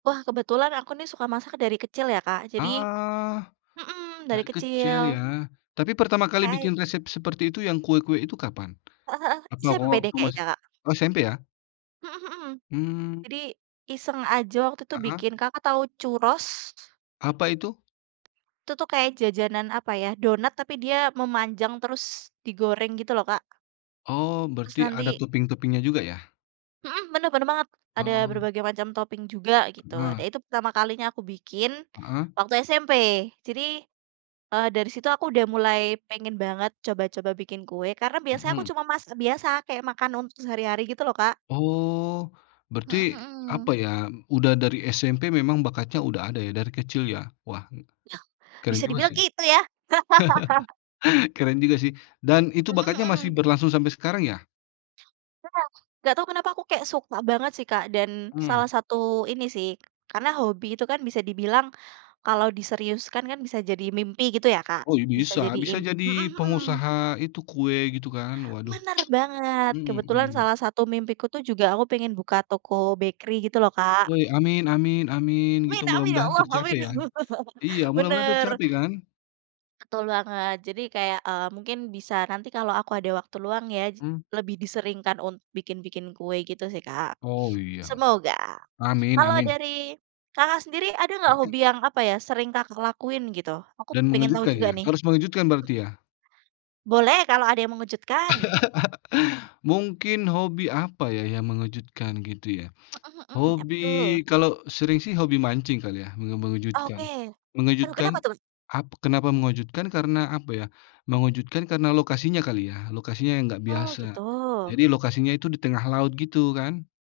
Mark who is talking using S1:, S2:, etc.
S1: Wah, kebetulan aku, nih, suka masak dari kecil, ya, Kak. Jadi
S2: Ah,
S1: mhm, dari
S2: dari kecil, ya.
S1: kecil.
S2: Tapi pertama kali
S1: Hai.
S2: bikin resep seperti itu yang kue-kue itu kapan?
S1: Heeh heeh.
S2: Atau
S1: SMP, deh,
S2: waktu masih
S1: keknya, Kak.
S2: oh, SMP, ya.
S1: Mhm mhm.
S2: Mmm.
S1: Jadi iseng aja waktu itu
S2: Heeh.
S1: bikin. Kakak tahu churros?
S2: Apa itu?
S1: Itu, tuh, kayak jajanan apa, ya, donat tapi dia memanjang terus digoreng, gitu, loh, Kak.
S2: Oh,
S1: Terus
S2: berarti ada
S1: nanti.
S2: topping-topping-nya juga, ya?
S1: Mhm, benar benar banget, ada
S2: Oh.
S1: berbagai macam topping juga, gitu.
S2: Heeh.
S1: Nah, itu pertama kalinya aku bikin
S2: Heeh.
S1: waktu SMP. Jadi, eee, dari situ aku udah mulai pengen banget coba-coba bikin kue karena biasanya aku
S2: Mhm.
S1: cuma masak biasa, kayak makan untuk sehari-hari, gitu loh, Kak.
S2: Oh.
S1: Mhm
S2: Berarti, apa,
S1: mhm.
S2: ya, udah dari SMP memang bakatnya udah ada, ya, dari kecil, ya? Wah,
S1: Iya,
S2: keren
S1: bisa
S2: juga,
S1: dibilang
S2: sih.
S1: gitu, ya.
S2: Keren juga, sih. Dan itu
S1: Mmm,
S2: bakatnya masih
S1: mhm.
S2: berlangsung sampai sekarang, ya?
S1: Ya. Nggak tau kenapa aku kayak suka banget, sih, Kak, dan salah
S2: Mmm.
S1: satu ini, sih, k karena hobi itu, kan, bisa dibilang kalau diseriuskan, kan, bisa jadi mimpi, gitu, ya, Kak.
S2: Oh, ya,
S1: Bisa
S2: bisa.
S1: jadi
S2: Bisa
S1: im mhm
S2: jadi
S1: mhm.
S2: pengusaha itu kue, gitu, kan. Waduh.
S1: Benar banget.
S2: Mmm
S1: Kebetulan
S2: mmm.
S1: salah satu mimpiku, tuh, juga aku pengen buka toko bakery, gitu, loh, Kak.
S2: Woi, amin amin amin, gitu,
S1: Amin amin, ya
S2: mudah-mudahan
S1: Allah,
S2: tercapai,
S1: amin.
S2: ya. Iya, mudah-mudahan
S1: Benar.
S2: tercapai, kan.
S1: Betul banget. Jadi kayak, eee, mungkin bisa nanti kalau aku ada waktu luang, ya, j
S2: Mmm.
S1: lebih diseringkan un bikin-bikin kue, gitu, sih, Kak.
S2: Oh, iya.
S1: Semoga.
S2: Amin
S1: Kalau
S2: amin.
S1: dari Kakak sendiri ada nggak
S2: Heeh.
S1: hobi yang apa, ya, sering Kakak lakuin, gitu? Aku
S2: Dan
S1: pengen tau
S2: mengejutkan,
S1: juga,
S2: ya?
S1: nih.
S2: Harus mengejutkan
S1: Mmm.
S2: berarti, ya?
S1: Boleh, kalau ada yang mengejutkan.
S2: Mungkin hobi apa, ya, yang mengejutkan, gitu, ya?
S1: Mhm mhm, apa,
S2: Hobi
S1: tuh?
S2: kalau sering, sih, hobi mancing kali, ya, menge
S1: Oke.
S2: mengejutkan.
S1: Perlu kenapa,
S2: Mengejutkan
S1: tuh?
S2: ap kenapa mengejutkan? Karena apa, ya? Mengejutkan karena lokasinya kali, ya. Lokasinya yang nggak
S1: Oh,
S2: biasa.
S1: gitu.
S2: Jadi lokasinya itu di tengah laut gitu, kan.